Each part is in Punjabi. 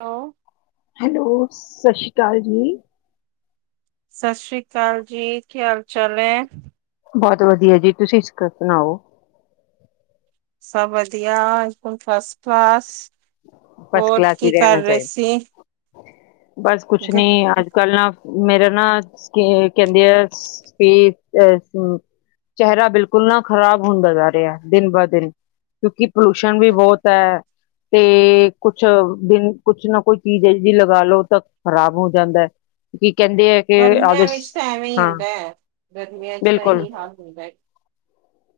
ਹੈਲੋ ਹੈਲੋ, ਸਤਿ ਸ਼੍ਰੀ ਅਕਾਲ ਜੀ ਸਤਿ ਸ੍ਰੀ ਅਕਾਲ ਜੀ। ਕੀ ਹਾਲ -ਚਾਲ ਹੈ ਬਹੁਤ ਵਧੀਆ ਜੀ ਤੁਸੀਂ ਇਸ ਸੁਣਾਓ ਸਭ ਵਧੀਆ ਫਰਸਟ ਕਲਾਸ ਫਸਟ ਹੋਰ ਕਲਾਸ ਹੀ ਕੀ ਕਰ ਰਹਿਣਾ ਰਹੇ ਚਾਹੀਦਾ। ਸੀ ਬਸ ਕੁਛ ਗ- ਨੀ, ਅੱਜ ਕੱਲ ਨਾ, ਮੇਰਾ ਨਾ, ਕਹਿੰਦੇ ਆ ਕਿ ਅ ਚਿਹਰਾ ਬਿਲਕੁਲ ਨਾ ਖ਼ਰਾਬ ਹੁੰਦਾ ਜਾ ਰਿਹਾ, ਦਿਨ ਬ ਦਿਨ, ਕਿਉਂਕਿ ਪੋਲਿਸ਼ਨ ਵੀ ਬਹੁਤ ਹੈ। ਤੇ ਕੁਛ ਦਿਨ, ਕੁਛ ਨਾ ਕੁਝ ਚੀਜ਼ ਇਹ ਜੀ ਲਗਾ ਲੋ ਤਾਂ ਖ਼ਰਾਬ ਹੋ ਜਾਂਦਾ ਹੈ। ਕੀ ਕਹਿੰਦੇ ਆ ਗਰਮੀਆਂ ਵਿੱਚ ਤਾਂ ਐਵੇਂ ਹੀ ਹੁੰਦਾ ਹੈ, ਗਰਮੀਆਂ ਚ ਤਾਂ ਬਿਲਕੁਲ ਇਹੀ ਹਾਲ ਹੁੰਦਾ ਹੈ।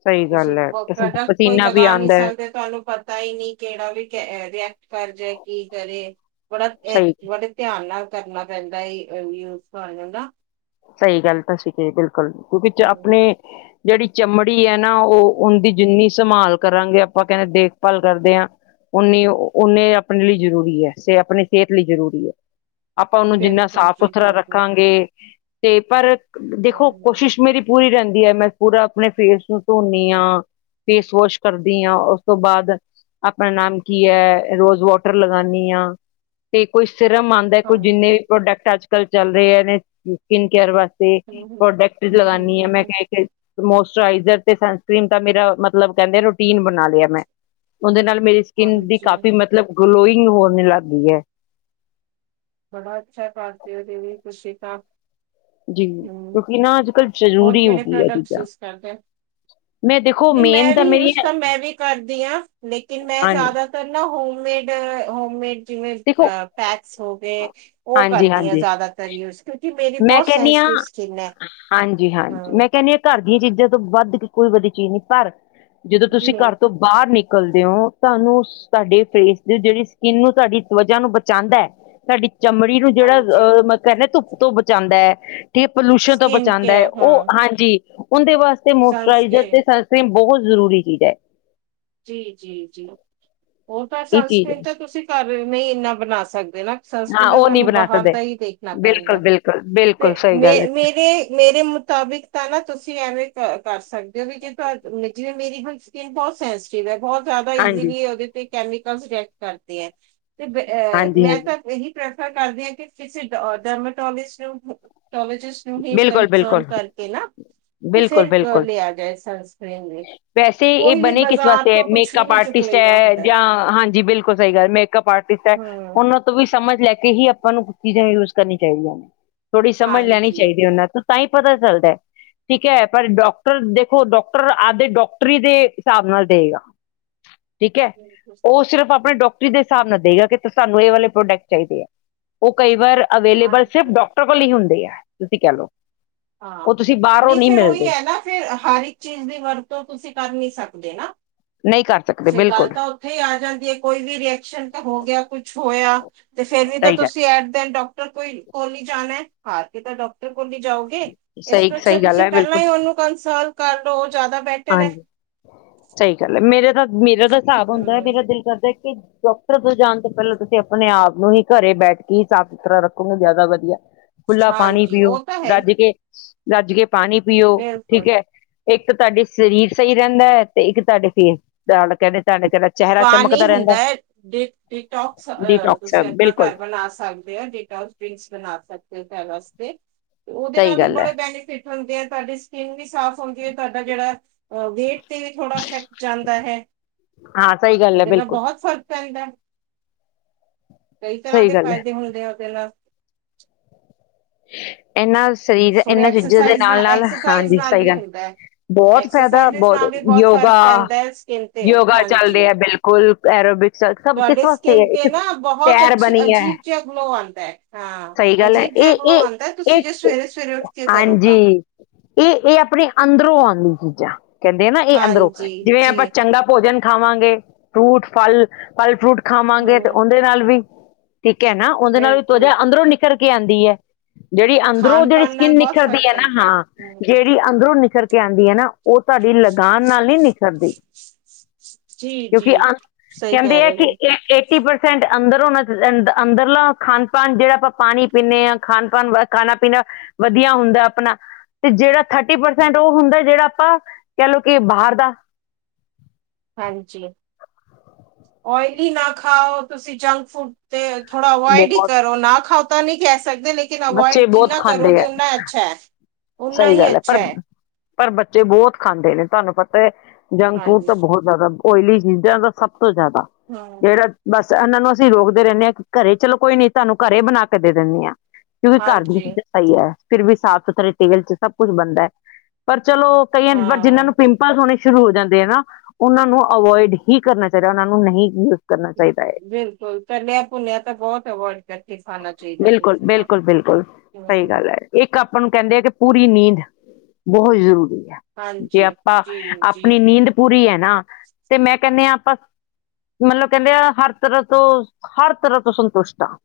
ਸਹੀ ਤੁਸੀਂ ਗੱਲ ਹੈ ਪ੍ਰੋਡਕਟ ਕੋਈ ਪਸੀਨਾ ਵੀ ਲਗਾ ਨਹੀਂ ਆਉਂਦਾ ਹੈ ਸਕਦੇ, ਤੁਹਾਨੂੰ ਪਤਾ ਪਤਾ ਹੀ ਨਹੀਂ, ਕਿਹੜਾ ਵੀ ਰਿਐਕਟ ਕਰ ਜੇ, ਕੀ ਕਰੇ ਬੜਾਇਹ ਸਹੀ ਬੜੇ ਧਿਆਨ ਨਾਲ ਕਰਨਾ ਪੈਂਦਾ ਯੂਜ, ਤੁਹਾਨੂੰ ਨਾ ਸਹੀ ਗੱਲ ਤਾਂ ਸੀ ਬਿਲਕੁਲ, ਕਿਉਂਕਿ ਹਮ, ਆਪਣੇ ਜਿਹੜੀ ਚਮੜੀ ਹੈ ਨਾ ਉਹ, ਉਹ ਦੀ ਜਿੰਨੀ ਸੰਭਾਲ ਕਰਾਂਗੇ ਆਪਾਂ ਕਹਿੰਦੇ ਦੇਖਭਾਲ ਕਰਦੇ ਹਾਂ ਓਨੀ ਓਨੇ ਆਪਣੇ ਲਈ ਜ਼ਰੂਰੀ ਹੈ, ਆਪਣੀ ਸਿਹਤ ਲਈ ਜ਼ਰੂਰੀ ਹੈ ਆਪਾਂ ਉਹਨੂੰ ਜਿੰਨਾ ਬਿਲਕੁਲ ਸਾਫ਼ ਜੀ ਸੁਥਰਾ ਬਿਲਕੁਲ। ਰੱਖਾਂਗੇ ਤੇ ਪਰ ਦੇਖੋ ਹਮ, ਕੋਸ਼ਿਸ਼ ਮੇਰੀ ਪੂਰੀ ਰਹਿੰਦੀ ਹੈ ਮੈਂ ਪੂਰਾ ਆਪਣੇ ਫੇਸ ਨੂੰ ਧੋਦੀ ਹਾਂ ਫੇਸ ਵਾਸ਼ ਕਰਦੀ ਹਾਂ ਉਸ ਤੋਂ ਬਾਅਦ ਆਪਣਾ ਨਾਮ ਕੀ ਹੈ? ਰੋਜ਼ ਵਾਟਰ ਲਗਾਉਦੀ ਹਾਂ ਤੇ ਕੋਈ ਸਿਰਮ ਆਉਂ ਦੇਖੋ ਜਿੰਨੇ ਹਾਂਜੀ। ਵੀ ਪ੍ਰੋਡਕਟ ਅੱਜ- ਕੱਲ੍ਹ ਚੱਲ ਰਹੇ ਹੈ ਨੇ ਸਕਿਨ ਕੇਅਰ ਵਾਸਤੇ ਹਮ, ਹਮ, ਪ੍ਰੋਡਕਟ ਜੋ ਹਮ, ਲਾਉਦੀ ਹਮ, ਆ, ਹਮ, ਮੈਂ ਹਮ, ਕਿਹਾ ਕੇ ਮੋਸਚਰਾਈਜ਼ਰ ਤੇ ਸਨਸ੍ਰੀਨ ਦਾ, ਮੇਰਾ ਮਤਲਬ ਕਹਿੰਦੇ ਰੂਟੀਨ ਬਣਾ ਲਿਆ ਮੈਂ। ਉਹਦੇ ਨਾਲ ਮੇਰੀ ਸਕਿੰਨ ਬੀ ਹਾਂਜੀ। ਕਾਫ਼ੀ, ਮਤਲਬ ਗਲੋਇੰਗ ਹੋਣ ਲੱਗ ਗਈ ਹੈ। ਬੜਾ ਅੱਛਾ ਹੈ ਕਰਦੇ ਉਹ ਦੀਦੀ ਤੁਸੀ ਤਾ। ਜੀ, ਕਿਉਂਕਿ ਨਾ ਅੱਜ- ਕੱਲ ਹੋਰ ਕਿਹੜੇ ਪ੍ਰੋਡਕਟਸ ਯੂਜ ਕਰਦੇ? ਮੈਂ ਦੇਖੋ ਨਹੀਂ ਮੇਨ ਮੈਂ ਵੀ ਮੇਰੀ ਯੂਜ ਤਾਂ ਮੈਂ ਵੀ ਕਰਦੀ ਹਾਂ, ਲੇਕਿਨ ਮੈਂ ਹਾਂਜੀ ਜ਼ਿਆਦਾ ਨਾ ਹੋਮਮੇਡ ਹੋਮਮੇਡ ਜਿਵੇਂ ਦੇਖੋ ਪੈਕਸ ਹੋ ਗਏ ਉਹ ਹਾਂਜੀ ਕਰਦੀ ਆ ਹਾਂਜੀ ਜ਼ਿਆਦਾਤਰ ਯੂਜ, ਕਿਉਂਕਿ ਮੇਰੀ ਬਹੁਤ ਸੈਂਸਟਿਵ ਸਕਿਨ ਹੈ। ਹਾਂਜੀ, ਹਾਂਜੀ ਹਾਂ ਮੈਂ ਕਹਿੰਦੀ ਹਾਂ ਘਰ ਦੀਆਂ ਚੀਜ਼ਾਂ ਤੋਂ ਵੱਧ ਕੇ ਕੋਈ ਵਧੀਆ ਚੀਜ਼ ਨਹੀਂ, ਪਰ- ਜਦੋਂ ਜੀ ਤੁਸੀਂ ਘਰ ਤੋਂ ਬਾਹਰ ਨਿਕਲਦੇ ਹੋ, ਤੁਹਾਨੂੰ- ਤੁਹਾਡੇ ਫੇਸ ਦੀ ਜਿਹੜੀ ਸਕਿੰਨ ਨੂੰ ਤੁਹਾਡੀ ਵਜਾ ਨੂੰ ਬਚਾਉਂਦਾ, ਸਾਡੀ ਚਮੜੀ ਨੂੰ ਜਿਹੜਾ ਹਾਂਜੀ ਅਹ ਕਹਿੰਦੇ ਧੁੱਪ ਤੋਂ ਬਚਾਉਂਦਾ ਹੈ। ਜ ਪੋਲਿਊਸ਼ਨ ਤੋਂ ਸਕਿਨ ਬਚਾਉਂਦਾ ਹੈ, ਕੇਅਰ ਉਹ ਹਾਂ ਹਾਂਜੀ ਉਹਦੇ ਵਾਸਤੇ ਮੋਇਸਚਰਾਈਜ਼ਰ ਸਨਸਕੇਅਰ ਤੇ ਬਹੁਤ ਜ਼ਰੂਰੀ ਚੀਜ਼ ਹੈ। ਜੀਜੀ ਜੀ ਉਹ ਤਾਂ ਇਹ ਚੀਜ਼ ਹੈ ਸਨਸਕ੍ਰੀਨ ਤਾਂ ਤੁਸੀਂ ਘਰ ਨਹੀਂ ਇੰਨਾ ਬਣਾ ਸਕਦੇ ਨਾ। ਹਾਂ ਸੰਸਕ੍ਰਿਨ ਉਹ ਨਹੀਂ ਤੁਹਾਨੂੰ ਬਣਾ ਬਾਹਰ ਸਕਦੇ ਦਾ ਹੀ ਦੇਖਣਾ ਪੈਂਦਾ ਹੈ, ਬਿਲਕੁਲ-ਬਿਲਕੁਲ-ਬਿਲਕੁਲ ਤੇ ਸਹੀ ਮੇ ਗੱਲ ਹੈ ਮੇਰੇ ਮੇਰੇ ਮੁਤਾਬਿਕ ਤਾਂ ਨਾ ਤੁਸੀਂ ਐਵੇਂ ਕਰ ਸਕਦੇ ਹੋ ਵੀ ਜੇ ਜਿਵੇਂ, ਮੇਰੀ ਹ ਸਕਿਨ ਬਹੁਤ ਸੇਂਸਤੀਵ ਬਹੁਤ ਜ਼ਿਆਦਾ ਈਜ਼ੀਲੀ ਉਹਦੇ ਤੇ ਕੈਮੀਕਲ ਰਿਐਕਟ ਕਰਦੇ ਹੈ। ਤੇ ਅਹ ਮੈਂ ਹਾਂਜੀ-ਹਾਂਜੀ-ਹਾਂਜੀ ਤਾਂ ਇਹੀ ਪ੍ਰੈਫਰ ਕਰਦੇ ਹ ਕਿ, ਕਿਸੇ ਡਰਮਾਟੋਲਿਸਟ ਟੋਲੋਜਿਸਟ ਤੁਸੀਂ ਕੰਨਸਰਨ ਬਿਲਕੁਲ-ਬਿਲਕੁਲ-ਬਿਲਕੁਲ-ਬਿਲਕੁਲ ਕਰਕੇ ਨਾ ਤੇ ਫਿਰ ਲਿਆ ਜਾਏ ਸਨਸਕ੍ਰੀਨ ਵੀ, ਕੋਈ ਵੀ ਬਾਜ਼ਾਰ ਤੋਂ ਕੁਛ ਵੀ ਮੇਕਅੱਪ ਨਹੀਂ ਚੁੱਕ ਆਰਟਿਸਟ ਲਈਦਾ ਹੈ, ਹੁੰਦਾ ਜਾਂ ਹਾਂਜੀ ਬਿਲਕੁਲ ਸਹੀ ਗੱਲ ਮੇਕਅਪ ਆਰਟਿਸਟ ਹੈ ਹਮ ਉਹਨਾਂ ਤੋਂ ਤੋਂ ਵੀ ਸਮਝ ਲੈ ਕੇ ਹੀ ਆਪਾਂ ਨੂੰ ਚੀਜ਼ਾਂ ਯੂਜ ਕਰਨੀਆਂ ਚਾਹੀਦੀਆਂ ਨੇ, ਥੋੜ੍ਹੀ ਸਮਝ ਲੈਣੀ ਹਾਂਜੀ ਤੂੰ ਤਾਂ ਹੀ ਪਤਾ ਚੱਲਦਾ। ਠੀਕ ਹੈ, ਪਰ ਡਾਕਟਰ ਦੇਖੋ, ਡਾਕਟਰ ਆਪਦੇ ਡਾਕਟਰੀ ਦੇ ਹਿਸਾਬ ਨਾਲ ਦੇਵੇਗਾ। ਠੀਕ ਹੈ, ਉਹ ਸਿਰਫ ਆਪਣੇ ਡਾਕ ਦੇ ਹਿਸਾਬ ਨਾਲ ਦੇਗਾ ਕਿ ਸਾਨੂੰ ਇਹ ਵਾਲੇ ਪ੍ਰੋਡਕਟ ਚਾਹੀਦੇ ਹੈ, ਉਹ ਕਈ ਵਾਰ ਅਵੇਲੇਬਲ ਸਿਰਫ ਹਾਂਜੀ ਡਾਕਟਰ ਲ ਹੀ ਹੁੰਦੇ ਆ, ਤੁਸੀਂ ਕਹਿ ਲਓ ਉਹ ਹਾਂ, ਤੁਸੀਂ ਬਾਹਰੋਂ ਨਹੀਂ ਫੇਰ ਉਹੀ ਮਿਲਦੇ ਹੈ ਨਾ ਫਿਰ, ਹਰ ਇੱਕ ਚੀਜ਼ ਦੀ ਵਰਤੋਂ ਤੁਸੀਂ ਕਰ ਨੀ ਸਕਦੇ ਨਾ। ਨਹੀਂ ਕਰ ਸਕਦਾ। ਸਹੀ ਗੱਲ ਤਾਂ ਉੱਥੇ ਹੀ ਆ ਜਾਂਦੀ ਹੈ, ਕੋਈ ਵੀ ਰੀਐਕਸ਼ਨ ਤੇ ਹੋ ਗਿਆ, ਕੁਛ ਹੋਇਆ ਤੇ ਫੇਰ ਵੀ ਤਾਂ ਸਹੀ ਗੱਲ ਤੁਸੀਂ ਐਟ ਦ ਐਂਡ ਡਾਕਟਰ ਕੋਈ ਕੋਲ ਹੀ ਜਾਣਾ, ਹਾਰ ਕੇ ਤਾਂ ਡਾਕਟਰ ਕੋਲ ਨੀ ਜਾਓਗੇ। ਇਸ ਸਹੀ ਤੋਂ ਅੱਛਾ ਸਹੀ ਗੱਲ ਤੁਸੀਂ ਹੈ ਪਹਿਲਾਂ ਬਿਲਕੁਲ ਹੀ ਉਹਨੂੰ ਕੰਸਲਟ ਕਰ ਲਓ ਜ਼ਿਆਦਾ ਬੈਟਰ ਹੈ ਹਾਂਜੀ ਸਹੀ ਗੱਲ ਏ ਮੇਰਾ ਤਾਂ ਮੇਰਾ ਦਾ ਸਾਬ ਹੁੰਦਾ ਹਮ ਮੇਰਾ ਦਿਲ ਕਰਦਾ ਕਿ ਦੋਂ ਜਾਨ ਤੋਂ ਪਹਿਲਾਂ ਤੁਸੀਂ ਆਪਨੇ ਆਪ ਨੂੰ ਹੀ ਘਰੇ ਬੈਠ ਕੇ ਹੀ ਸਾਫ਼ ਸੁਥਰਾ ਰੱਖੋਗੇ ਜ਼ਿਆਦਾ ਵਧੀਆ ਏ। ਖੁਲਾ ਪਾਨੀ ਹਾਂਜੀ ਪੀਓ ਉਹ ਤਾਂ ਹੈ ਹੀ ਰਜ ਕੇ। ਰਜ ਕੇ ਪਾਨੀ ਪੀਓ ਬਿਲਕੁਲ ਠੀਕ ਐ ਇੱਕ ਤੁਹਾਡੀ ਸਰੀਰ ਸਹੀ ਰਹਿੰਦਾ ਏ, ਤੇ ਇੱਕ ਤੁਹਾਡੇ ਫੇਰ [unintelligible] ਪਾਣੀ ਹੁੰਦਾ ਏ, ਡਿ, ਡਿਟੋਕਸ ਅਹ ਡੀਟੋਕਸ ਤੁਸੀਂ ਏਦਾਂ ਬਿਲਕੁਲ ਘਰ ਬਨਾ ਸਕਦੇ ਐ ਡਿਟੋਕਸ ਡਰਿੰਕਸ ਬਨਾ ਸਕਦੇ ਹੋ ਘਰ ਵਾਸਤੇ, ਤੇ ਓਹਦੇ ਨਾਲ ਸਹੀ ਵੀ ਗੱਲ ਹੈ ਬੜੇ ਬੈਨੀਫਿਟ ਹੁੰਦੇ ਏ, ਤੁਹਾਡੀ ਸਕਿੰਨ ਵੀ ਸਾਫ਼ ਹੁੰਦੀ ਏ, ਤੁਹਾਡਾ ਜਿਹੜਾ ਅ ਵੇਟ ਤੇ ਵੀ ਥੋੜਾ ਇਫੈਕਟ ਜਾਂਦਾ ਹੈ। ਹਾਂ ਸਹੀ ਗੱਲ ਹੈ ਉਹਦੇ ਨਾਲ ਬਿਲਕੁਲ ਬਹੁਤ ਫ਼ਰਕ ਪੈਂਦਾ, ਕਈ ਤਰ੍ਹਾਂ ਸਹੀ ਦੇ ਗੱਲ ਹੈ ਫਾਇਦੇ ਹੁੰਦੇ ਆ ਉਹਦੇ ਨਾਲ। ਇਹਨਾਂ ਸਰੀਰ ਥੋੜੇ ਇਹਨਾਂ ਚੀਜ਼ਾਂ ਦੇ ਐਕਸਰਸਾਈਜ਼ ਨਾਲ- ਨਾਲ ਐਕਸਰਸਾਈਜ਼ ਹਾਂਜੀ, ਨਾਲ ਸਹੀ ਵੀ ਗੱਲ ਹੁੰਦਾ ਹੈ ਬਹੁਤ ਫਾਇਦਾ, ਐਕਸਰਸਾਈਜ਼ ਨਾਲ ਬਹੁਤ ਵੀ ਫ਼ਰਕ ਯੋਗਾ ਪੈਂਦਾ ਹੈ ਸਕਿੰਨ ਤੇ ਯੋਗਾ ਹਾਂਜੀ ਚੱਲਦੇ ਹੈ ਬਿਲਕੁਲ ਕੁਲ ਐਰੋਬਿਕਸ ਸਭ ਕਿਸ ਤੁਹਾਡੇ ਵਾਸਤੇ ਸਕਿਨ ਤੇ ਐ ਨਾ ਬਹੁਤ ਸੈਰ ਅੱਛੀ ਬਨੀ ਐ। ਅਜੀਬ ਜਿਹਾ ਗਲੋ ਆਂਦਾ ਹੈ ਹਾਂ ਸਹੀ ਗੱਲ ਏ ਅਜੀਬ ਜਿਹਾ ਇਹ ਗਲੋ ਆਂਦਾ ਹੈ ਇਹ ਤੁਸੀਂ ਜੇ ਇਹ ਸਵੇਰੇ ਸਵੇਰੇ ਉੱਠ ਕੇ ਕਰੋ ਤਾਂ ਹਾਂਜੀ। ਇਹ ਇਹ ਆਪਨੇ ਅੰਦਰੋਂ ਆਉਂਦੀ ਚੀਜ਼ਾਂ। ਕਹਿੰਦੇ ਆ ਨਾ ਇਹ ਅੰਦਰੋਂ ਹਾਂਜੀ ਜਿਵੇਂ ਜੀ ਆਪਾਂ ਚੰਗਾ ਪੋਜਨ ਖਾਵਾਂਗੇ ਫਰੂਟ ਫਲ। ਫਲ ਫਰੂਟ ਖਾਵਾਂਗੇ ਤੇ ਹੂੰ ਓਹਦੇ ਨਾਲ ਵੀ ਠੀਕ ਐ ਨਾ ਓਹਦੇ ਨਾਲ ਵੀ ਤਵਾਚਾ ਬਿਲਕੁਲ ਅੰਦਰੋਂ ਨਿਕਲ ਕਰਕੇ ਆਂਦੀ ਐ, ਜਿਹੜੀ ਅੰਦਰੋਂ ਖਾਣ ਜਿਹੜੀ ਪਾਣ ਨਾਲ ਸਕਿੰਨ ਬਹੁਤ ਨਿਖਰਦੀ ਫ਼ਰਕ ਐ ਨਾ, ਪੈਂਦਾ ਹੈ ਹਾਂ, ਹੂੰ ਜਿਹੜੀ ਅੰਦਰੋਂ ਨਿਖਰਕੇ ਆਦੀ ਐ ਨਾ, ਓਹ ਤੁਹਾਡੀ ਲਗਾਨ ਨਾਲ ਨਹੀਂ ਨਿਖਰਦੀ। ਜੀ ਕਿਉਂਕਿ, ਜੀ ਅ ਸਹੀ ਕਹਿੰਦੇ ਕਹਿ ਏ ਰਹੇ ਕਿ, ਹੋ ਇੱਕ--ਏ ਟੀ ਪਰਸੈਂਟ ਅੰਦਰੋ ਹੋਨਾ'ਚ ਅੰ, ਅੰਦਰਲਾ ਖਾਨ-ਪਾਨ ਜਿਹੜਾ ਆਪਾਂ ਪਾਨੀ ਪੀਂਨੇ ਆ ਖਾਨ-ਪਾਨ ਵ ਖਾਣਾ-ਪੀਨਾ ਵਧੀਆ ਹੁੰਦਾ ਅਪਨਾ ਤੇ ਜਿਹੜਾ, ਥਰਟੀ ਪਰਸੈਂਟ ਓਹ ਹੁੰਦਾ ਜਿਹੜਾ ਆਪਾਂ, ਕਹਿ ਲਓ ਕਿ ਬਾਹਰ ਦਾ ਹਾਂਜੀ, ਔਈਲੀ ਨਾ ਖਾਓ, ਤੁਸੀਂ ਜੰਕ ਫੂਡ ਤੇ, ਥੋੜਾ ਅਵਇਡ ਹੀ ਬਹੁਤ ਕਰੋ, ਨਾ ਖਾਓ ਤਾਂ ਨਹੀ ਕਹਿ ਸਕਦੇੇ ਕਿਨ ਬੱਚੇ ਅਵਇਡ ਬਹੁਤ ਜਿੰਨਾ ਖਾਂਦੇ ਕਰੋਗੇ, ਆ ਓਨਾ ਅੱਛਾ ਐ। ਸਹੀ ਗੱਲ ਐ, ਪਰ-ਪਰ ਬੱਚੇ ਬਹੁਤ ਖਾਂਦੇ ਨੇ, ਤੁਹਾਨੂੰ ਪਤਾ ਏ ਜੰਕ-ਫੂਡ ਹਾਂਜੀ ਤਾਂ ਬਹੁਤ ਓਇਲੀ ਚੀਜ਼ਾਂ ਤਾ ਸਭ ਤੋਂ ਜ਼ਿਆਦਾ। ਹਾਂ ਜਿਹੜਾ ਬਸ ਇਹਨਾਂ ਨੂੰ ਅਸੀਂ ਰੋਕਦੇ ਰਹਿੰਦੇ ਆ, ਘਰੇ ਚਲੋ ਕੋਈ ਨੀ, ਤੁਹਾਨੂੰ ਘਰੇ ਬਨਾ ਕੇ ਦੇ ਦਿੰਨੇ ਆ। ਕਿਉਂਕਿ ਘਰ ਦੀ ਹਾਂਜੀ ਤਾ ਸਹੀ ਐ, ਫਿਰ ਵੀ ਸਾਫ਼ ਸੁਥਰੇ ਤੇਲ'ਚ ਸਭ ਕੁੱਛ ਬਨਦੈ, ਪਰ ਚਲੋ ਕਈਆਂ ਨ, ਜਿਹਨਾਂ ਹਾਂ ਨੂੰ ਪਿੰਮ ਪਲ ਹੋਨੇ ਸ਼ੁਰੂ ਹੋ ਜਾਂਦੇ ਆ ਨਾ, ਓਹਨਾਂ ਨੂੰ ਅਵੋਇਡ ਹੀ ਕਰਨਾ ਚਾਹੀਦਾ, ਓਹਨਾਂ ਨੂੰ ਨਹੀਂ ਕਰਨਾ ਚਾਹੀਦਾ ਹੈ ਬਿਲਕੁਲ ਤਲਿਆ-ਭੁੰਨਿਆ ਤਾਂ ਬਹੁਤ ਅਵੋਇਡ ਕਰਕੇ ਖਾਨਾ ਚਾਹੀਦਾ ਬਿਲਕੁਲ ਤੁਸੀ ਤਾਂ ਬਿਲਕੁਲ ਬਿਲਕੁਲ ਸਹੀ ਗੱਲ ਐ, ਇੱਕ ਆਪਾਂ ਨੂੰ ਕਹਿੰਦੇ ਆ ਕਿ, ਪੂਰੀ ਨੀਂਦ ਬਹੁਤ ਜ਼ਰੂਰੀ ਐ। ਜੇ ਹਾਂਜੀ ਆਪਾਂ, ਜੀ ਜੀ ਆਪਨੀ ਨੀਂਦ ਪੂਰੀ ਐ ਨਾ ਤੇ ਮੈਂ ਕਹਨਿ ਆ, ਆਪਾਂ ਮਤਲਬ ਕਹਿੰਦੇ ਆ, ਹਰ ਤਰੋਹ ਤੋਂ, ਹਰ ਤਰੋਹ ਤੋਂ ਸੰਤੁਸ਼ਟ ਆ।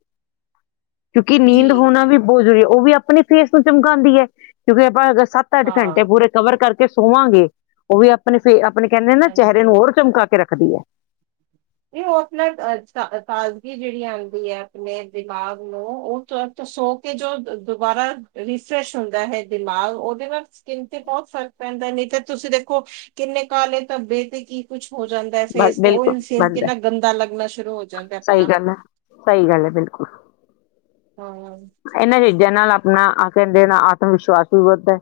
ਕਿਉਂਕਿ ਨੀਂਦ ਜੀ ਹੋਨਾ ਵੀ ਬਹੁਤ ਜ਼ਰੂਰੀ ਓਹ ਵੀ, ਆਪਨੀ ਫੇਸ ਨੂੰ ਚਮਕਾਉਂਦੀ ਐ, ਕਿਉਂਕਿ ਆਪਾਂ ਅ ਸੱਤ ਅੱਠ ਘੰਟੇ ਹਾਂ ਪੂਰੇ ਕਵਰ ਕਰਕੇ ਸੋਵਾਂਗੇ, ਓਹ ਵੀ ਆਪਨੇ ਫੇ, ਆਪਨੇ ਕਹਿੰਦੇ ਨਾ ਚਿਹਰੇ ਹਾਂਜੀ। ਨੂੰ, ਹੋਰ ਚਮਕਾਕੇ ਰੱਖ ਵਦੀਆ ਏ। ਨਹੀਂ ਓਹ ਆਪਨਾ ਅ, ਤਾਜ਼ਗੀ ਜਿਹੜੀ ਆਉਂਦੀ ਐ, ਆਪਨੇ ਦਿਮਾਗ ਨੂੰ ਓਹ ਤਤ ਸੋਕੇ ਜੋ, ਦੁਬਾਰਾ ਰੀਫਰੈਸ਼ ਹੁੰਦਾ ਹੈ ਦਿਮਾਗ, ਓਹਦੇ ਨਾਲ ਸਕਿੰਨ ਤੇ ਬਹੁਤ ਫ਼ਰਕ ਪੈਂਦਾ, ਨਹੀਂ ਤਾਂ ਤੁਸੀਂ ਦੇਖੋ, ਕਿੰਨੇ ਕਾਲੇ ਧੱਬੇ ਤੇ ਕੀ ਕੁਛ ਹੋ ਜਾਂਦਾ ਬ ਫੇਸ ਤੇ, ਬਿਲਕੁਲ ਓਹ ਫੇਸ ਬੰਦ ਹੈ ਕਿੰਨਾ ਗੰਦਾ ਲੱਗਨਾ ਸ਼ੁਰੂ ਹੋ ਜਾਂਦਾ ਸਹੀ ਆਪਨਾ। ਗੱਲ ਹੈ ਸਹੀ ਗੱਲ ਐ, ਬਿਲਕੁਲ। ਹੰ। ਇਹਨਾਂ ਚੀਜ਼ਾਂ ਨਾਲ ਆਪਨਾ ਆਹ ਕਹਿੰਦੇ ਨਾ, ਆਤਮ ਵਿਸ਼ਵਾਸ ਵੀ ਵਦਦਾ ਏ,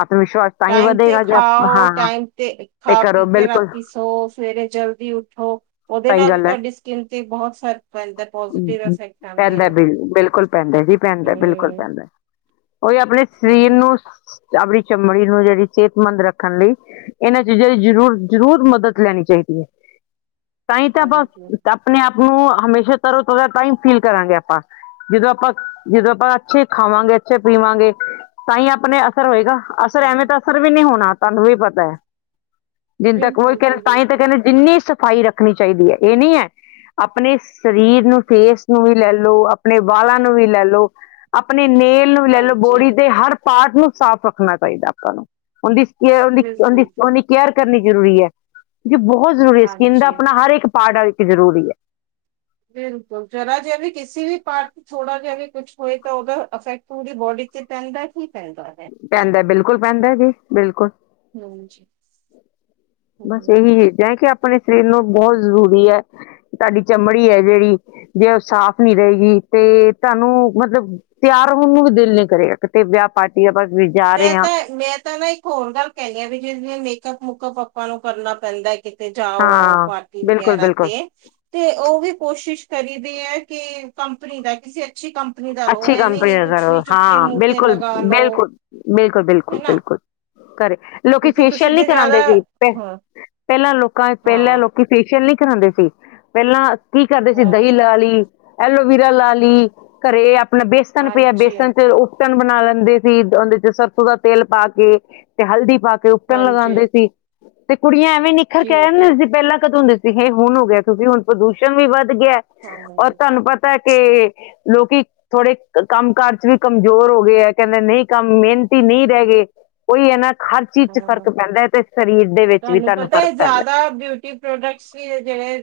ਆਤਮ ਵਿਸ਼ਵਾਸ ਤਾਂ ਹੀ ਟਾਈਮ ਤੇ ਵਧੇਗਾ ਜੇ ਆਪਾਂ ਖਾਓ, ਹਾਂ ਟਾਈਮ ਤੇ ਕਰੋ ਖਾ-ਪੀਕੇ ਬਿਲਕੁਲ ਰਾਤੀ ਸੌਵ ਸਵੇਰੇ ਜਲਦੀ ਉੱਠੋ। ਉਹਦੇ ਸਹੀ ਨਾਲ ਵੀ ਗੱਲ ਹੈ। ਤੁਹਾਡੀ ਸਕਿਨ ਤੇ ਬਹੁਤ ਸਰਕ ਪੈਂਦਾ, ਪੌਜੀਟੀਵ ਅਫੈਕਟ ਪੈਂਦਾ ਆਂਦੇਨ। ਬਿਲ ਬਿਲਕੁਲ ਪੈਂਦਾ ਜੀ ਪੈਂਦਾ, ਬਿਲਕੁਲ ਪੈਂਦਾ। ਉਹੀ ਆਪਣੇ ਸਰੀਰ ਹੂੰ, ਨੂੰ ਆਪਣੀ ਚਮੜੀ ਨੂੰ ਜਿਹੜੀ ਸਿਹਤਮੰਦ ਰੱਖਣ ਲਈ ਇਹਨਾਂ ਚੀਜ਼ਾਂ ਦੀ ਜ਼ਰੂਰ-ਜ਼ਰੂਰ ਮਦਦ ਲੈਣੀ ਚਾਹੀਦੀ ਏ। ਤਾਂ ਹੀ ਤਾਂ ਆਪਾਂ, ਹਾਂਜੀ ਆਪਣੇ ਆਪ ਨੂੰ ਹਮੇਸ਼ਾ ਤਰੋ-ਤਾਰ੍ਹਾਂ, ਤਾਂ ਹੀ ਫੀਲ ਕਰਾਂਗੇ ਆਪਾਂ। ਜਦੋਂ ਆਪਾ, ਜਦੋ ਆਪਾ, ਅੱਛੇ ਖਾਵਾਂਗੇ, ਅੱਛੇ ਪੀਵਾਂਗੇ, ਤਾਂ ਹੀ ਆਪਣੇ ਅਸਰ ਹੋਏਗਾ। ਅਸਰ ਐਵੇਂ ਹੂੰ, ਤਾਂ ਅਸਰ ਵੀ ਨਹੀਂ ਹੋਣਾ ਤੁਹਾਨੂੰ ਵੀ ਪਤਾ ਹੈ। ਜਿੰਨ ਤੱਕ ਉਹੀ ਬਿਲਕੁਲ ਜੀ ਕਹਿੰਦੇ ਤਾਂ ਹੀ ਤੱਕ ਬਿਲਕੁਲ ਕਹਿੰਦੇ ਜਿੰਨੀ ਸਫਾਈ ਰੱਖਣੀ ਚਾਹੀਦੀ ਹੈ। ਇਹ ਨਹੀਂ ਹੈ ਆਪਣੇ ਸਰੀਰ ਨੂੰ ਫੇਸ ਨੂੰ ਵੀ ਲੈ ਲਓ। ਆਪਣੇ ਵਾਲਾਂ ਨੂੰ ਵੀ ਲੈ ਲਓ। ਆਪਣੇ ਨੇਲ ਨੂੰ ਵੀ ਲੈ ਲਓ ਹਾਂਜੀ ਬੋਡੀ ਦੇ ਹਰ ਪਾਾਰਟ ਨੂੰ ਸਾਫ਼ ਰੱਖਣਾ ਚਾਹੀਦਾ ਆਪਾਂ ਨੂੰ, ਉਂਹਦੀ, ਉਂਹਦੀ ਬਿਲਕੁਲ ਜੀ ਉਂਹਦੀ ਕੇਅਰ ਕਰਨੀ ਜ਼ਰੂਰੀ ਏ। ਕੀ ਬਹੁਤ ਜ਼ਰੂਰੀ ਏ, ਸਕਿੰਨ ਦਾ ਹਾਂਜੀ ਆਪਣਾ ਹਰ ਇੱਕ ਪਾਰਟ ਇੱਕ ਜਰੂਰੀ ਹੈ। ਬਿਲਕੁਲ ਜਰਾ ਜੇ ਵੀ, ਕਿਸੇ ਵੀ ਪਾਰਟ ਥੋੜਾ ਜਿਹਾ ਵੀ ਕੁਛ ਹੋਏ ਤਾਂ ਓਹਦਾ ਅਫੇਕਟ, ਪੂਰੀ ਬੋਡੀ ਤੇ ਪੈਂਦਾ ਹੀ ਪੈਂਦਾ। ਹੈ ਪੈਂਦਾ। ਬਿਲਕੁਲ ਪੈਂਦਾ ਜੀ, ਬਿਲਕੁਲ। ਹਾਂਜੀ, ਹੂੰ। ਆਪਨੇ ਸਰੀਰ ਨੂੰ ਬਹੁਤ ਜ਼ਰੂਰੀ ਐ, ਤੁਹਾਡੀ ਚਮੜੀ ਹੈ ਜਿਹੜੀ ਜੇ ਉਹ ਸਾਫ਼ ਨੀ ਰਹੇਗੀ, ਤੇ ਤੁਹਾਨੂੰ ਮਤਲਬ ਤਿਆਰ ਹੋਣ ਨੂੰ ਵੀ ਦਿਲ ਨੀ ਕਰੇਗਾ, ਕਿਤੇ ਵਿਆਹ, ਪਾਰਟੀ ਆਪਾਂ ਜਾ ਮੈਂ ਰਹੇ ਹਾਂ ਤਾਂ ਮੈਂ, ਤਾਂ ਨਾ ਹੋਰ ਗੱਲ ਕਹਿੰਦੇ ਆ ਵੀ ਜੇ ਮੇਕਅਪ ਮੁੂਕਅਪ ਆਪਾਂ ਨੂੰ ਕਰਨਾ ਪੈਂਦਾ ਐ। ਕਿਤੇ ਜਾਓ ਆਓ ਹਾਂ ਪਾਰਟੀ ਬਿਲਕੁਲ ਵਗੈਰਾ ਬਿਲਕੁਲ ਤੇ। ਤੇ ਉਹ ਵੀ ਕੋਸ਼ਿਸ਼ ਕਰੀਦੀ ਹੈ ਕਿ ਕੰਪਨੀ ਦਾ ਕਿਸੇ ਅੱਛੀ ਕੰਪਨੀ ਦਾ ਲਓ। ਅੱਛੀ ਐਵੇਂ ਕੰਪਨੀ ਨਹੀਂ ਦਾ ਕੁਛ ਕਰੋ ਵੀ ਚੁੱਕ ਕੇ ਹਾਂ ਮੂੰਹ ਤੇ ਬਿਲਕੁਲ ਲਗਾ ਲਓ। ਬਿਲਕੁਲ ਬਿਲਕੁਲ ਬਿਲਕੁਲ ਬਿਲਕੁਲ ਕਰੇ। ਲੋਕੀ ਕਿਉਂਕਿ ਤੁਸੀਂ ਫੇਸ਼ੀਅਲ ਨੀ ਜੇ ਜ਼ਿਆਦਾ ਕਰਾਉਂਦੇ ਸੀ। ਹਾਂ ਪਹਿਲਾਂ ਲੋਕਾਂ ਪਹਿਲਾਂ ਹਾਂ ਲੋਕ ਕਿ ਫੇਸ਼ੀਅਲ ਨਹੀਂ ਕਰਾਉਂਦੇ ਸੀ। ਪਹਿਲਾਂ ਕੀ ਕਰਦੇ ਸੀ ਦਹੀਂ ਹਾਂ ਲਾ ਲਈ। ਐਲੋਵੀਰਾ ਲਾ ਲਈ। ਘਰੇ ਆਪਣਾ ਬੇਸਨ ਪਿਆ ਹਾਂਜੀ ਬੇਸਣ ਚ ਉਹ ਉਬਟਨ ਬਣਾ ਲੈਂਦੇ ਸੀ ਉਹਦੇ ਚ ਸਰਸੋਂ ਦਾ ਤੇਲ ਪਾ ਕੇ ਤੇ ਹਲਦੀ ਪਾ ਤੇ ਉਬਟਨ ਹਾਂਜੀ ਲਗਾਉਂਦੇ ਸੀ ਤੇ ਕੁੜੀਆਂ ਐਵੇਂ ਨਿਖਰ ਜੀ ਕੇ ਆ ਜਾਂਦੀਆਂ ਜੀ ਹੁੰਦੀਆਂ ਸੀ ਪਹਿਲਾਂ ਕਦੋਂ ਹੁੰਦੇ ਇਹ ਹੁਣ ਹੋ ਗਿਆ ਕਿਉਂਕਿ ਹੁਣ ਪ੍ਰਦੂਸ਼ਣ ਵੀ ਵੱਧ ਗਿਆ ਐ ਹਾਂ ਔਰ ਤੁਹਾਨੂੰ ਪਤਾ ਐ ਕਿ ਲੋਕੀ ਥੋੜੇ ਕੰਮ ਕਾਰ ਚ ਵੀ ਕਮਜ਼ੋਰ ਹੋ ਗਏ ਹੈ ਕਹਿੰਦੇ ਨਹੀਂ ਕੰਮ ਮਿਹਨਤੀ ਨਹੀਂ ਰਹਿ ਗਏ। ਉਹੀ ਹੈ ਨਾ ਹਰ ਚੀਜ਼ ਚ ਫ਼ਰਕ ਹਾਂ ਪੈਂਦਾ ਹੈ ਤੇ ਸਰੀਰ ਦੇ ਵਿੱਚ ਵੀ ਤੁਹਾਨੂੰ ਪਤਾ ਹੈ ਫ਼ਰਕ ਪੈਂਦਾ ਜ਼ਿਆਦਾ ਬਿਊਟੀ ਪ੍ਰੋਡਕਟਸ ਵੀ ਜਿਹੜੇ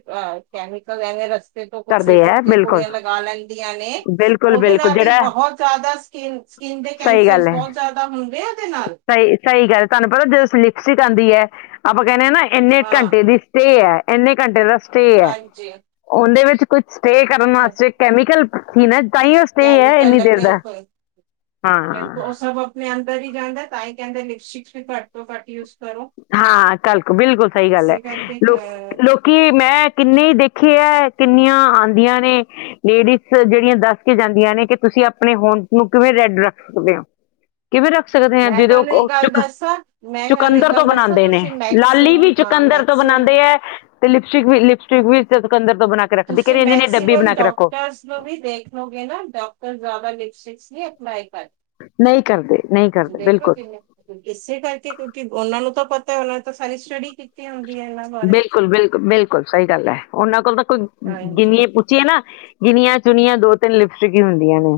ਕੈਮੀਕਲ ਐਵੇਂ ਰਸ ਤੇ ਤੋਂ ਕੁਛ ਇਹ ਕਰਦੇ ਚੁੱਕ ਆ ਕੇ ਬਿਲਕੁਲ ਕੁੜੀਆਂ ਲਗਾ ਲੈਂਦੀਆਂ ਨੇ। ਬਿਲਕੁਲ ਉਹਦੇ ਬਿਲਕੁਲ ਨਾਲ ਹੀ ਜਿਹੜਾ ਬਹੁਤ ਜ਼ਿਆਦਾ ਸਕਿਨ ਸਕਿਨ ਦੇ ਸਹੀ ਕੈਂਸਰ ਗੱਲ ਹੈ ਬਹੁਤ ਜ਼ਿਆਦਾ ਹੁੰਦੇ ਆ ਉਹਦੇ ਨਾਲ। ਸਹੀ ਸਹੀ ਗੱਲ ਹੈ ਤੁਹਾਨੂੰ ਪਤਾ ਜਦੋਂ ਸਲਿਪਸਿਕ ਆਉਂਦੀ ਹੈ ਆਪਾਂ ਕਹਿੰਦੇ ਹ ਨਾ ਇੰਨੇ ਹਾਂ ਘੰਟੇ ਦੀ ਸਟੇਅ ਹੈ ਇੰਨੇ ਘੰਟੇ ਦਾ ਸਟੇਅ ਹੈ। ਹਾਂਜੀ ਉਹਦੇ ਵਿੱਚ ਕੁਛ ਸਟੇਅ ਕਰਨ ਵਾਸਤੇ ਕੈਮੀਕਲ ਠ ਨਾ ਤਾਂ ਉਹ ਸਟੇ ਹੈ ਕੈਮੀਕਲ ਇੰਨੀ ਦੇਰ ਲੱਗੇ ਦਾ ਬਿਲਕੁਲ ਹਾਂ ਮੈਂ ਅੰਤਰ ਹੀ ਜਾਂਦਾ ਤਾਂ ਹੀ ਕਹਿੰਦੇ ਲਿਪਸਟਿਕ ਵੀ ਘੱਟ ਤੋਂ ਘੱਟ ਯੂਜ਼ ਕਰੋ ਹਾਂ ਕੱਲ ਬਿਲਕੁਲ ਸਹੀ ਗੱਲ ਹੈ ਇਸੇ ਕਰਕੇ ਲੋਕ ਹਾਂ ਲੋਕ ਕਿ ਮੈਂ ਕਿੰਨੇ ਹੀ ਦੇਖੇ ਹੈ ਕਿੰਨੀਆਂ ਆਉਂਦੀਆਂ ਨੇ। ਲੇਡੀਜ਼ ਜਿਹੜੀਆਂ ਦੱਸ ਕੇ ਜਾਂਦੀਆਂ ਨੇ ਕਿ ਤੁਸੀਂ ਆਪਣੇ ਹੋਂਠ ਨੂੰ ਕਿਵੇਂ ਰੈੱਡ ਰੱਖ ਸਕਦੇ ਹੋ। ਕਿਵੇਂ ਰੱਖ ਸਕਦੇ ਹਾਂ ਮੈਂ ਜਦੋਂ ਤੁਹਾਨੂੰ ਇੱਕ ਉਹ ਗੱਲ ਦੱਸਾਂ ਮੈਂ ਤੁਹਾਨੂੰ ਇੱਕ ਚੁਕੰਦਰ ਤੋਂ ਗੱਲ ਦੱਸਾਂ ਬਣਾਉਂਦੇ ਨੇ। ਤੁਸੀਂ ਮੈਕਸਿਮ ਲਾਲੀ ਵੀ ਹਾਂ ਚੁਕੰਦਰ ਤੋਂ ਮੈਕਸਿਮ ਬਣਾਉਂਦੇ ਹੈ। ਤੇ ਲਿਪਸਟਿਕ ਵੀ ਲਿਪਸਟਿਕ ਵੀ ਚੁਕੰਦਰ ਤੋਂ ਬਣਾ ਕੇ ਰੱਖਦੀ ਤੁਸੀਂ ਕਹਿੰਦੇ ਇਹਦੀ ਨਾ ਡੱਬੀ ਬਣਾ ਮੈਕਸੀਮਮ ਕੇ ਰੱਖੋ। ਡਾਕਟਰਸ ਵੀ ਦੇਖ ਲੋਗੇ ਨਾ ਡਾਕਟਰ ਜ਼ਿਆਦਾ ਲਿਪਸਟਿਕਸ ਅਪਲਾਈ ਨਹੀਂ ਨਹੀਂ ਨਹੀਂ ਕਰਦੇ। ਕਰਦੇ ਦੇਖੋ ਬਿਲਕੁਲ ਜਿੰਨੇ ਇਸੇ ਕਰਕੇ ਕਿਉਂਕਿ ਉਹਨਾਂ ਨੂੰ ਤਾਂ ਪਤਾ ਐ। ਉਹਨਾਂ ਨੇ ਤਾਂ ਸਾਰੀ ਸਟੱਡੀ ਕੀਤੀ ਹੁੰਦੀ ਹੈ ਇਹਨਾਂ ਬਾਰੇ। ਬਿਲਕੁਲ ਬਿਲਕੁਲ ਬਿਲਕੁਲ ਸਹੀ ਗੱਲ ਹੈ ਉਹਨਾਂ ਕੋਲ ਤਾਂ ਕੋਈ ਹਾਂਜੀ ਗਿਣਏ ਪੁੱਛੀਏ ਨਾ। ਗਿਨੀਆਂ ਚੁਣੀਆਂ ਦੋ ਤਿੰਨ ਲਿਪਸਟਿਕ ਹੀ ਹੁੰਦੀਆਂ ਨੇ।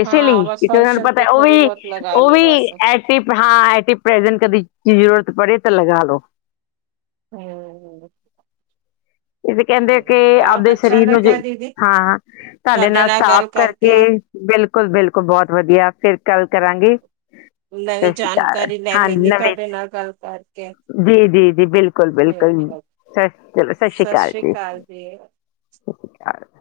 ਇਸੇ ਹਾਂ ਲਈ ਬਸ ਕਿ ਉਹਨਾਂ ਨੂੰ ਫੰਕਸ਼ਨ ਪਤਾ ਤੇ ਉਹ ਥੋੜ੍ਹੀ ਵੀ ਬਹੁਤ ਲਗਾ ਉਹ ਲਈ ਵੀ ਬਸ ਇਹ ਸਿਰਫ ਹਾਂ ਏਦੀ ਪ੍ਰੇਜੈਂਟ ਕਦੀ ਜ਼ਰੂਰਤ ਪੜੇ ਤਾਂ ਲਗਾ ਲਉ। ਹੂੰ। ਇਹਦੇ ਕਹਿੰਦੇ ਆ ਕਿ ਬਹੁਤ ਆਪਦੇ ਅੱਛਾ ਸਰੀਰ ਨੂੰ ਲੱਗਿਆ ਦੀਦੀ ਹਾਂ ਤੁਹਾਡੇ ਨਾਲ ਸਾਫ ਕਰਕੇ ਬਿਲਕੁਲ ਬਿਲਕੁਲ ਬਹੁਤ ਵਧੀਆ ਫਿਰ ਕੱਲ ਕਰਾਂਗੇ। ਸਤਿ ਨਵੀਂ ਸ਼੍ਰੀ ਅਕਾਲ ਜਾਣਕਾਰੀ ਲੈ ਹਾਂ ਮਿਲੀ ਨਵੇਂ ਤੁਹਾਡੇ ਨਾਲ ਗੱਲ ਕਰਕੇ। ਜੀ- ਜੀ- ਜੀ ਬਿਲਕੁਲ- ਬਿਲਕੁਲ ਹਮ, ਸਲ ਸਤਿ ਸ਼੍ਰੀ ਅਕਾਲ ਜੀ। [unintelligible]